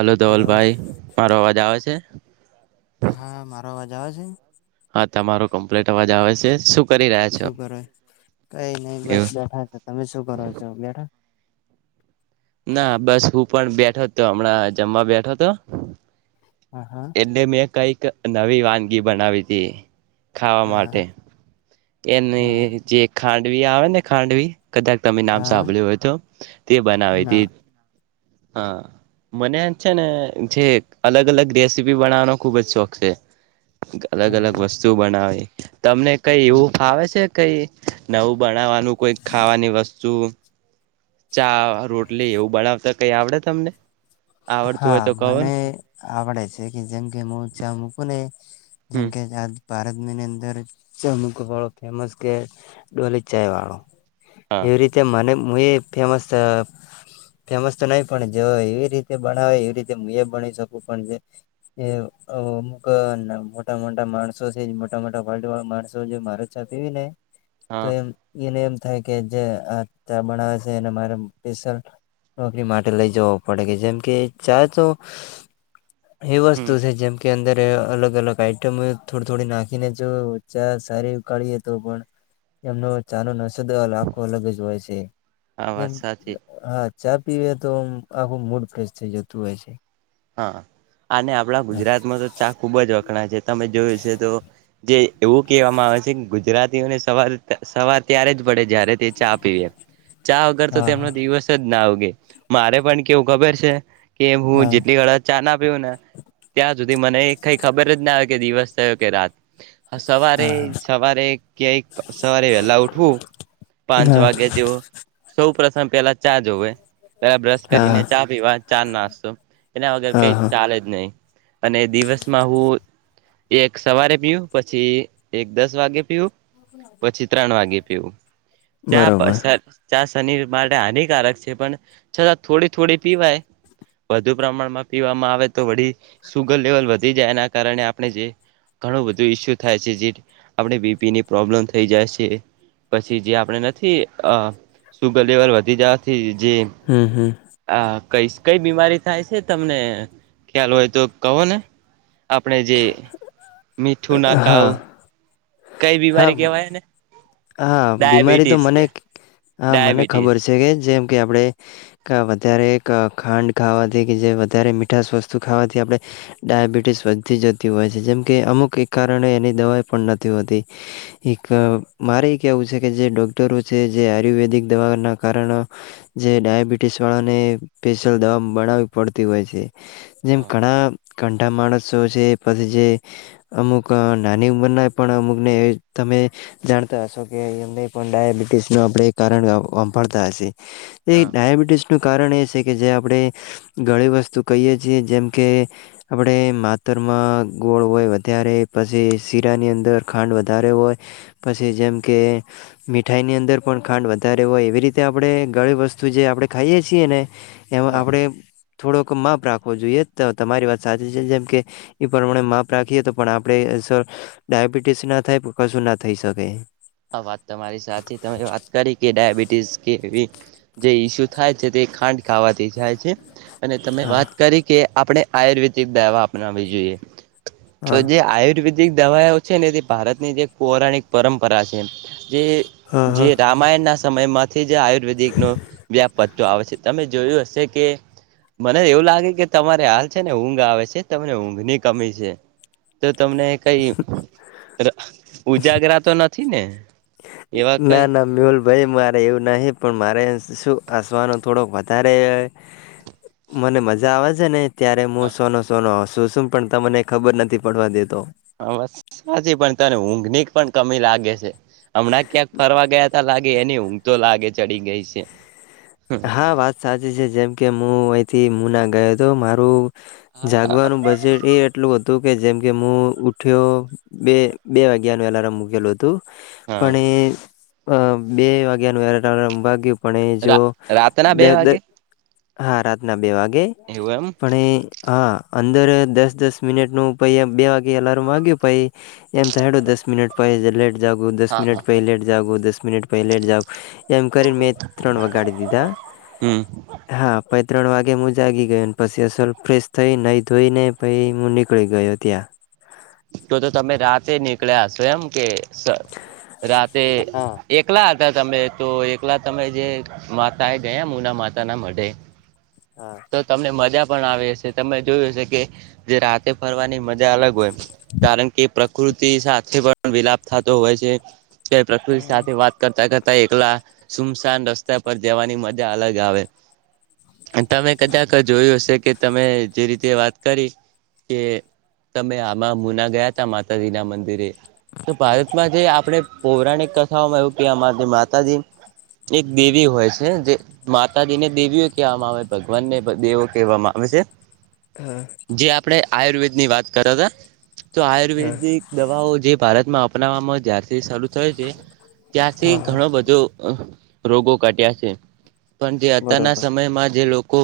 Hello hello ધવલભાઈ મારો અવાજ આવે છે. હા, મારો અવાજ આવે છે. તમારો કમ્પ્લેટ અવાજ આવે છે શ [unintelligible] શું કરો કઈ નઈ બસ એવું બેઠા છે, તમે શું કરો છો બેઠા. ના, બસ હું પણ બેઠો હતો હમણાં જમવા બેઠો હતો. હા હા એટલે મેં કઈક નવી વાનગી બનાવી તી ખાવા હા માટે. એની હા જે ખાંડવી આવે ને ખાંડવી કદાક તમે નામ હા સાંભળ્યું હોય તો તે બનાવે ના તી. હા મને છે ને જે અલગ અલગ રેસીપી બનાવવાનો ખુબ જ શોખ છે. અલગ અલગ બરોબર વસ્તુ બનાવે તમને કઈ હમ એવું ફાવે છે, કઈ નવું બનાવાનું કોઈ ખાવાની વસ્તુઓ ચા રોટલી એવું બનાવતા કઈ આવડે તમને? આવડતું હોય હા, તો કહો મને ને આવડે છે કે જેમ કે હુંચા મૂકું ને જેમ હમ કે [unintelligible] ભારત ની અંદર અમુક [unintelligible] વાળો ફેમસ કે હા એવી રીતે મને હું એ ફેમસ ફેમસ તો નહી પણ જો એવી રીતે બનાવે એવી રીતે હ એ ભની શકું પણ અમુક મોટા મોટા માણસો છે મોટા મોટા ફ્ટ વાળ માણસો જે માર છા પીવી ને તો હા એમ એનેમ થાય કે જે્યાં બનાવે છે એ મારે નોકરી માટે લઇ જવું પડે કે જેમ કે ચા તો એ વસ્તુ છે જેમ કે અંદર અલગ અલગ આઈટમ થોડી થોડી નાખી ને જો ચા સારી ઉકાળીએ તો પણ એમનો ચાનો નસદ આખો અલગ જ હોય છે આ જેમ વાત સાચી હા ચા પીવે તો આખું મૂડ ફ્રેશ થઈ જતું હોય છે. હા અને આપણા ગુજરાતમાં તો ચા ખુબ જ વખણા છે. તમે જોયું છે તો જે એવું કહેવામાં આવે છે ગુજરાતીઓને સવાર સવાર ત્યારે જ પડે જયારે તે ચા પીવે ચા વગર તો હા હા તેમનો દિવસ જ ના ઉગે. મારે પણ કેવું ખબર છે કે હું હા જેટલી વાર ચા ના પીવું ને ત્યાં સુધી મને કઈ ખબર જ ના આવે કે દિવસ થયો કે રાત. હા સવારે હા સવારે ક્યાય સવારે વેલા ઉઠવું પાંચ હા વાગે જેવો સૌ પ્રથ મ પેલા ચા જોવે પેલા બ્રશ કરીને હા ચા પીવા ચા નાસ્તો એના હા કઈ હા ચાલે જ નહી અને દિવસમાં હું એક સવારે પીવું પછી એક દસ વાગે પીવું પછી ત્રણ વાગે પીવું. ચા [unintelligible] બરોબર [unintelligible] માટે હાનિકારક છે પણ છતાં થોડી થોડી પીવાય વધુ પ્રમાણમાં પીવામાં આવે તો વી સુગર લેવલ વધી જાય એના કારણે આપણે જે ઘણું બધું ઈસ્યુ થાય છે. જે આપણે બીપીની પ્રોબ્લેમ થઈ જાય છે પછી જે આપડે નથી અ સુગર લેવલ વધી જવાથી હમ હમ. હ કઈ કઈ બીમારી થાય છે તમને, ખ્યાલ હોય તો કહો ને? આપણે જે મીઠું ના ખાવ હા કઈ હા બીમારી કેવાયને? હા બીમારી તો મને હા મને ડાયાબિટીસ ખબર છે કે જેમ કે આપણે વધારે ખાંડ ખાવાથી કે જે વધારે મીઠશ વસ્તુ ખાવાથી આપણે ડાયાબિટીસ વધતી જતી હોય છે જેમ કે અમુક એક કારણે એની દવાઈ પણ નથી હોતી. એક મારે એ કેવું છે કે જે ડોક્ટરો છે જે આયુર્વેદિક દવા ના કારણ જે ડાયાબિટીસ વાળાને સ્પેશિયલ દવા બનાવવી પડતી હોય છે. જેમ હા ઘણા કંઠા માણસો છે પછી જે અમુક નાની ઉંમર ના પણ અમુક ને અમે જાણતા હશો કેમને પણ ડાયાબિટીસ ન આપણે કારણ વાંભાળતા હશે. એ હા ડયાબિટીસ નું કારણ એ છે કે જે આપણે ઘણી વસ્તુ કહીએ છીએ જેમ કે આપણે માતા રમાં ગોળ હોય વધારે પછી શીરાની અંદર ખાંડ વધારે હોય પછી જેમ કે મીઠાઈ ની અંદર પણ ખાંડ વધારે હોય એવી રીતે આપણે ગળી વસ્તુ જે આપડણે ખાઈએ છીએ ને એમાં હા આપણેે થોડોક માપ રાખવો જોઈએ. તો તમારી વાત સાચી છે જેમ કે એ પ્રમાણે માપ રાખીએ તો પણ આપણે સર ડાયાબિટીસ ના થાય પણ કશું ના થઈ શકે. હ વાત તમારી સાચી તમે વાત કરી કે ડાયાબિટીસ કેવી જે ઈસ્યુ થાય છે તે ખાંડ ખાવાતી જાય છે અને તમે હા વાત કરી કે આપણે આયુર્વેદિક દવા અપનાવી જોઈએ. તો હા જે આયુર્વેદિક દવાઓ છે ને તે ભારતની જે પૌરાણિક પરંપરા છે. જે હા હા જે રામાયણના સમયમાંથી જ આયુર્વેદિક નો વ્યાપ તો આવશે તમે જોયું હશે કે મને એવું લાગે કે તમારે હાલ છે ને ઊંઘ આવે છે તમને ઊંઘની કમી છે. તો તમને કઈ ઉજાગરા તો નથી ને? એવા કઈ ના ના મેહુલ ભાઈ મારે એવું નહી પણ મારે શું આસવાનો થોડોક વધારે મને મજા આવે છે, ને ત્યારે મુ હ સોનો સોનો હસું શું પણ તમને ખબર નથી પડવા દેતો હા બસ સાચી પણ તને ઊંઘની પણ કમી લાગે છે. હમણાં ક્યાંક ફરવા ગયા તા લાગે એની ઊંઘ તો લાગે ચડી ગઈ છે. હા વાત સાચી છે, જેમ કે મુ અહીંથી મુના ગયો હતો મારું હા જાગવાનું બજેટ એ એટલું હતુ જેમકે મુ ઉઠ્યો બે બે વાગ્યા નુ એલાર્મ મૂકેલો હ તું પણ હા અ એ બે વાગ્યાનું એલારામ વાગય્યું પણ જો રાતના બે દ દ વાગે હા રાતના બે વાગે એવું એમ પણ એ હા અંદર દસ દસ મિનિટનું પહી એમ બે વાગ્યે એલાર્મ વાગયું પહી એમ થાયડો દસ મિનીટ [unintelligible] જાગું દસ હા મિનિટ હા પહી લેટ જાગું દસ મિનિટ પહી લેટ જાઉ એમ કરીને મેં ત્રણ વાગાડી દી ધા હમ હા પ ત્રણ વાગે હું જાગી ગયો પછી અસલ ફ્રેશ થઈ નહીં ધોઈ ને પહી હું નીકળી ગયો ત્યાં તો તો તમે રાતે નીકળ્યા હસો એમ કે સ રાતેે હા એકલા હતા તમે તો એકલા તમે જે માતા એ ગયા મુના માતા ના મઢે હા તો તમને મજા પણ આવે છે, તમે જોયું હશે કે જે રાતે ફરવાની મજા અલગ હોય કારણ કે પ્રકૃતિ સાથે પણ વિલાપ થતો હોય છે, કે પ્રકૃતિ હમ સાથે વાત કરતા કર તા એકલા સુમસાન રસ્તા પર જવાની મજા અલગ આવે તમે કદાક જોયું હશે કે તમે જે રીતે વાત કરી કે તમે મા મુના ગયા તા માતાજી ના મંદિરે તો ભારતમાં જે આપણે પૌરાણિક કથાઓમાં એવું કે અમા માતાજી એક દેવી હોય છે, જે માતાજીને દેવીઓ કહેવામાં આવે ભગવાનને દેવો કહેવામાં આ વે છે, હા હા જે આપણેે આયુર્વેદની વાત કરતા તો હા આયુર્વેદિક દવાઓ જે ભારતમાં અપનાવવામાં જ્યારથી સરુ થયુ છે, ત્યાંથી હા ઘણો બધો રોગો ઘટ્યા છે. પણ જે અત્યારના બરોબર. સમયમાં જે લોકો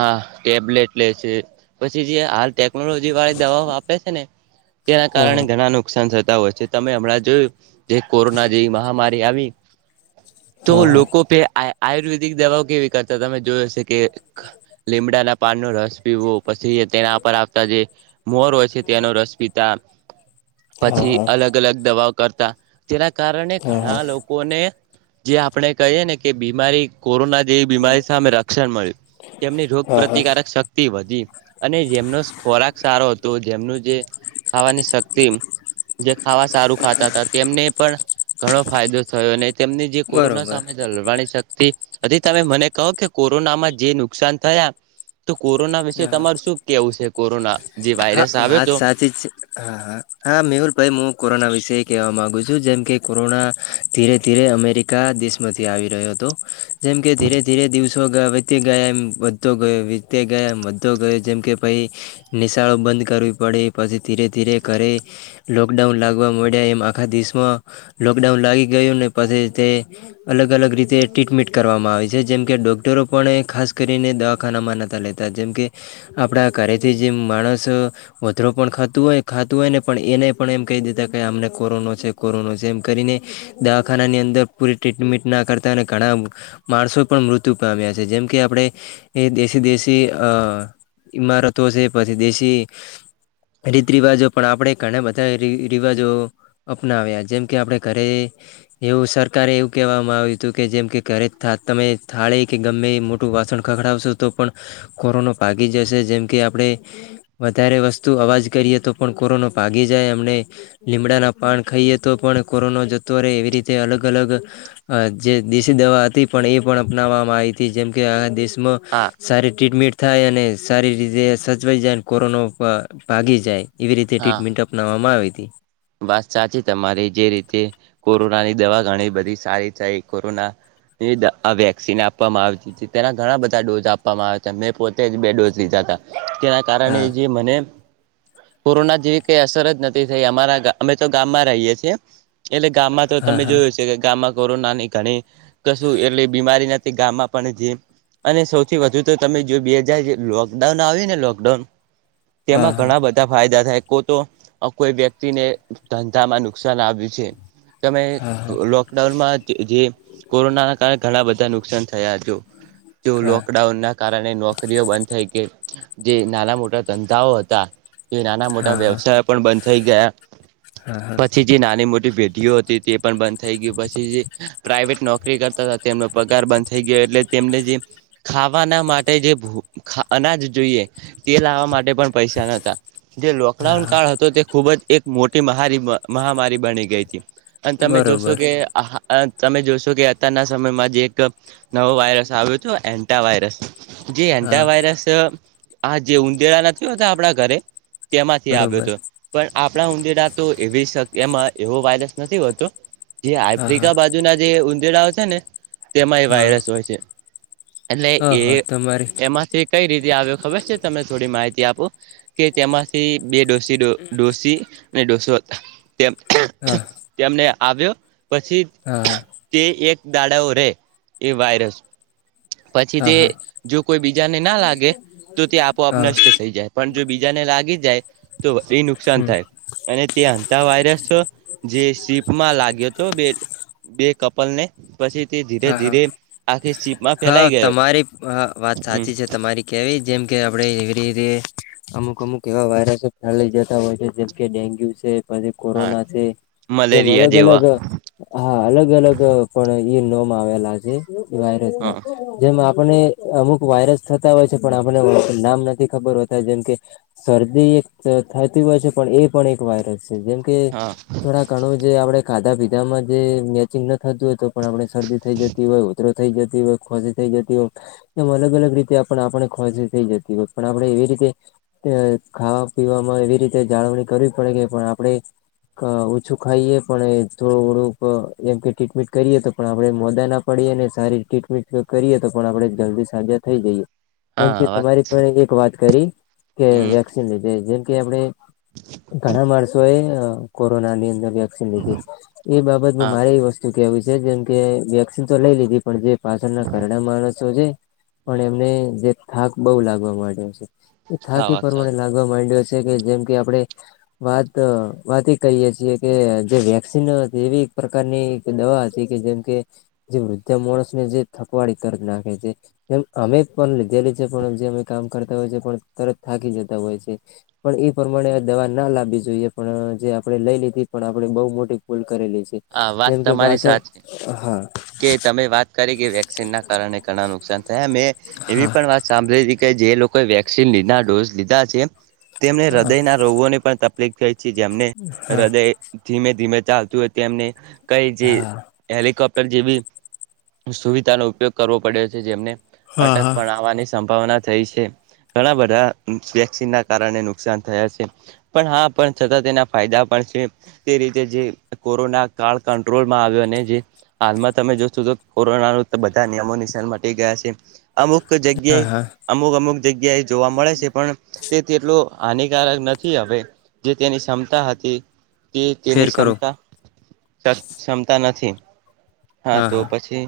આ ટેબલેટ લે છે. પછી જે હાલ ટેકનોલોજી વાળી દવાઓ આપે છે, ને તેના હા કારણે હા ઘણા નુકસાન થતા હોય છે, તમે હમણાં જોયું જે કોરોના જેવી મહામા રી આવી તો હા લોકો પે આ આય આયુર્વેદિક દવાઓ કેવી કરતા તમે જોયુ હશે કે લીમડાના પાન નો રસ પીવો પછી તેના પર આવતા જે મોર હોય કે તેનો રસ પીતા હા પછી હા અલગ અલગ દવાઓ કરતા તેના કારણે હા ઘણા લોકોને જે આપણે કહીએ ને કે બીમારી કોરોના જેવી બીમારી સામે રક્ષણ મળ્યું એમની રોગ હા હા પ્રતિકારક શક્તિ વધી અને જેમનો ખોરાક સારો હતો. જેમનું જે ખાવાની શક્તિ જે ખાવા સારું ખાતા હતા તેમને પણ ઘણો ફાયદો થયો અને તેમની જે કોરોના બરોબર હા. સામે લડવાની શક તી હજી તમે મને કહો કે કોરોનામાં જે નુકસાન થયા તો કોરોના વિશે હા. તમાર શું કેવું છે, કોરોના જે હા વાયરસ આવ્યો વાત તો સાચી જ છે, હા હા મેહુલ ભાઈ મુ કોરોના વિષે કહેવા માંગુ છું જેમ કે કોરોના ધીરે ધીરે અમેરિકા દેશ માંથી આવી રહ્યો હતો. જેમ કે ધીરે ધીરે દિવસો ગયા વીતે ગયા એમ વધતો ગયો વીતે ગયા એમ વધતો ગયો જેમ કે પહી નિશ શાળો બંધ કરવી પડે પછી ધીરે ધીરે ઘરે લોકડાઉન લાગવા મળ્યા એમ આખા દેશમાં લોકડાઉન લાગી ગયુંને પછી તે અલગ અલગ રીતે ટ્રીટમેટ કરવામાં આવી છે જેમ કે ડોક્ટરો પણ એ ખાસ કરીને દવાખાનામાં નતા લેતા જેમ કે આપણા ઘરેથી જેમ માણસ વધરો પણ ખાતું હોય ખાતું હોય ને પણ એને પણ એમ કહી દીતા કે અમને કોરોનો છે. કોરોનો છે એમ કરીને દવાખાનાની અંદર પૂરી ટ્રીટમેન્ટ ના કરતા અને ઘણા માણસો પણ મૃત્યુ પામ્યા છે જેમ કે આપડણે એ દેશી દેશી અ ઈમારતો છે. પછી દેશી રીત રિવાજો પણ આપણે ઘણા બધા રિવાજો અપનાવ્યા જેમ કે આપણે ઘરે એવું સરકારે એવું કેહેવામાં આવ્યું હતું કે જેમ કે ઘરે તમે થાળી કે ગમે મોટું વાસણ ખખડાવશો તો પણ કોરોનો ભાગી જશે જેમ કે આપણે વધારે વસ્તુ અવાજ કરીએ તો પણ કોરોનો ભાગી જાય એમને લીમડાના પાન ખાઈ તો પણ કોરોનો જતો રહે એવી રીતે અલગ અલગ જે દેશી દવા હતી પણ એ પણ અપનાવવામાં આવી હતી જેમકે આ દેશમાં હા સારી ટ્રીટમેન્ટ થાય અને સારી રીતે સ જાય કોરોનો ભાગી જાય એવી રીતે હા ટ્રીટમેન્ટ અપનાવામાં આવી હતી. વાત સાચી તમારી જે રીતે કોરોનાની દવા ઘણી બધી સારી થાય કોરોના આ વેક્સિન આપવામાં આવતી તેના ઘણા બધા ડોઝ આપવામાં આવ મેં પોતે જ બે ડોઝ લીધા હતા. તેના કારણે હા જે મને કોરોના જેવી કઈ અસર જ નથી થઈ અમારા અમે તો ગામમાં રહીએ છીએ. એટલે ગામમાં તો હા તમે હા જોયું છે કે ગામમાં કોરોનાની ઘણી કશું એટલે બીમારી ના તે ગામમાં પણ જે અને સૌથી વધુ તો તમે જો બે હજાર લોકડાઉન આવ્યું ને લોકડાઉન તેમાં હા ઘણા બધા ફાયદા થાય કો તો કોઈ વ્યક્તિને ધંધામાં નુકસાન આવ્યું છે. તમે હા હા લોકડાઉનમાં જે કોરોનાના કારણે ઘણા બધા નુકસાન થયા છે. જો હા લોકડાઉન ના કારણે નોકરીઓ બંધ થઈ ગઈ. જે નાના મોટા ધંધાઓ હતા. એ નાના મોટા હા હા વ્યવસાય પણ બંધ થઈ ગયા હા હા હા પછી જે નાની મોટી ભેડીઓ હતી તે પણ બંધ થઈ ગય પછી જે પ્રાઇવેટ નોકરી કરતા હતા તેમનો પગાર બંધ થઈ ગયો. એટલે તેમને જે ખાવાના માટે જે ભૂ અનાજ જોઈએ તે લાવવા માટે પૈસા ન જે લોકડાઉન હા કાળ હતો તે ખૂબ જ એક મોટી મહારિ મહામારી બની ગઈ હતી અને તમે જોશો બરોબર કે તમે જોશો કે અત્યારના સમયમાં જ એક નવો વાયરસ આવ્યો હતો એન્ટા વાયરસ જે હા એન્ટાવાયરસ આ જે ઊંદેડા નથી હોતા આપણા ઘરે તેમાંથી આવ્યો બરોબર હતો પણ આપણા ઊંદેરા તો એવી શક એમાં એવો વાયરસ નથી હોતો જે હા હા આફ્રિકા બાજુના જે ઉંધેરા છે ને તેમાં એ હા વાયરસ હોય છે એટલે હા એ હા તમારી એમાંથી કઈ રીતે આવ્યો. ખબર છે તમે થોડી માહિતી આપો કે તેમાંથી બે ડોસી ડોસી ડોસો હા તેમને આવ્યો પછી હા તે એક દાડાઓ રે એ વાયરસ પછી હા તે હા જો કોઈ બીજાને ના લાગે તો તે આપોઆપ હા નષ્ટ થઈ જાય પણ જો બીજાને લાગી જાય તો એ નુકસાન થાય. હા અને તે અતા વાયરસ જે સીપમાં લાગ્યો હતો બે બે કપલ ને હા હા સીપમાં હા ફેલાઈ ગયો તમારી હ વાત હમ સાચી છે તમારી કેવી જેમ કે આપડે ધરે અમુક અમુક એવા વાયરસો ફેઈ જતા હોય છે જેમ કે ડેન્ગ્યુ છે. પછી હા કોરોના છે જેમ મલેરિયા અલગ જેવા અલગ હા અલગ અલગ પણ એ નમ આવેલા છે એ વાયરસ ના હા જેમ આપને અમુક વાયરસ થતા હોય છે પણ આપને નામ નથી ખબર હોતા જેમ કે શરદી થતી હોય છે પણ એ પણ એક વાયરસ છે જેમ કે હા થોડા ઘણું જે આપડે ખાધા પીધામાં જે મેચિંગ ન થતું હોય તો પણ આપણે શરદી થઈ જતી હોય ઉધરો થઈ જતી હોય ખોશ થઈ જતી હોય એમ અલગ અલગ રીતે આપણે ખોશી થઈ જતી હોય પણ આપે એવી રીતે ખાવા પીવાવામાં એવી રીતે જાળવણી કરવી પડે કે પણ આપણે. ક ઓછું ખાઈએ પણ થોડું થોડુંક એમ કે ટ્રીટમેન્ટ કરીએ તો પણ આપ ણે મોદા ના પડીએ ને સારી ટ્રીટમીટ કરીએ તો પણ આપણે જલ્દી સાજા થઈ જઈએ. જેમ કે હા વાત તમારી પણ એક વાત કરી કે હમ વેક્સિન લીધે જેમ કે આપણે ઘણા મળસોય કોરોનાની અંદર લીધી એ બાબત હા મારે એ વસ્તુ કેવી છે જેમ કે વેક્સિન તો લઈ લીધી પણ જે પાછળના ઘરણા માણસો છે પણ એમને જે થાક બઉુ લાગવા માંડ્યો છે એ હા થાકી વાત સાચ પરમાણે લાગવા માંડયો કે જેમ કે આપણે વાત વાત કહીય છીએ કે જે વેક્સન એવી પ્રકારની દવા હતી કે જેમ કે જે વૃદ્ધા માણસ ને જે થકવાડી તર્જ નાખે છે એ અમે પણ લીધેલી છે પણ જે કામ કરતા હોય છે પણ તરત થાકી જતા હોય છે પણ એ પ્રમાણે દવા ના લાવવી જોઈએ. પણ જે આપણે લઈ લીધી પણ આપણે બહુ મોટી ભૂલ કરેલી છે હા જેમ વાત કે તમારી પાછળ સાચી હા. કે તમે વાત કરી કે વેક્સિન ના કારણે ઘણા નુકસાન થયા મેં એવી પણ વાત સાંભળી હતી કે જે લોક કો વેક્સિલીના લીધ ડોઝ લીધા છે. તેમને હૃદયના રોગોની પણ તકલીફ થઈ છે જેમને હા હૃદય ધીમે ધીમે ચાલતું હોય તો એમને કઈ જે હેલિકોપ્ટ ટર જેવી સુવિધાનો ઉપયોગ કરવો પડે છે જેમને હા અટેક હા પણ આવવાની સંભાવના થઈ છે. ઘણા બધા વેક્સિન ના કારણે નુકસાન થયા છે પણ હા પણ છતાં તેના ફાયદા પણ છે તે રીતે જે કોરોના કાળ કાટ્રોલમાં આવ્યો અને જે હાલમાં તમે જોશો તો કોરોના નુ તો બધા નિયમો નિશાન મટી ગયા છે. અમુક હા જગ્યાએ હા અમુક અમુક જગ્યા એ જોવા મળે છે પણ તે તેટલો હાનિકારક નથી હવે. જે તેની ક્ષમતા હતી. કે ફેર તેની કરો ક્ષમતા ક્ષ ક્ષમતા નથી. હા તો પછી.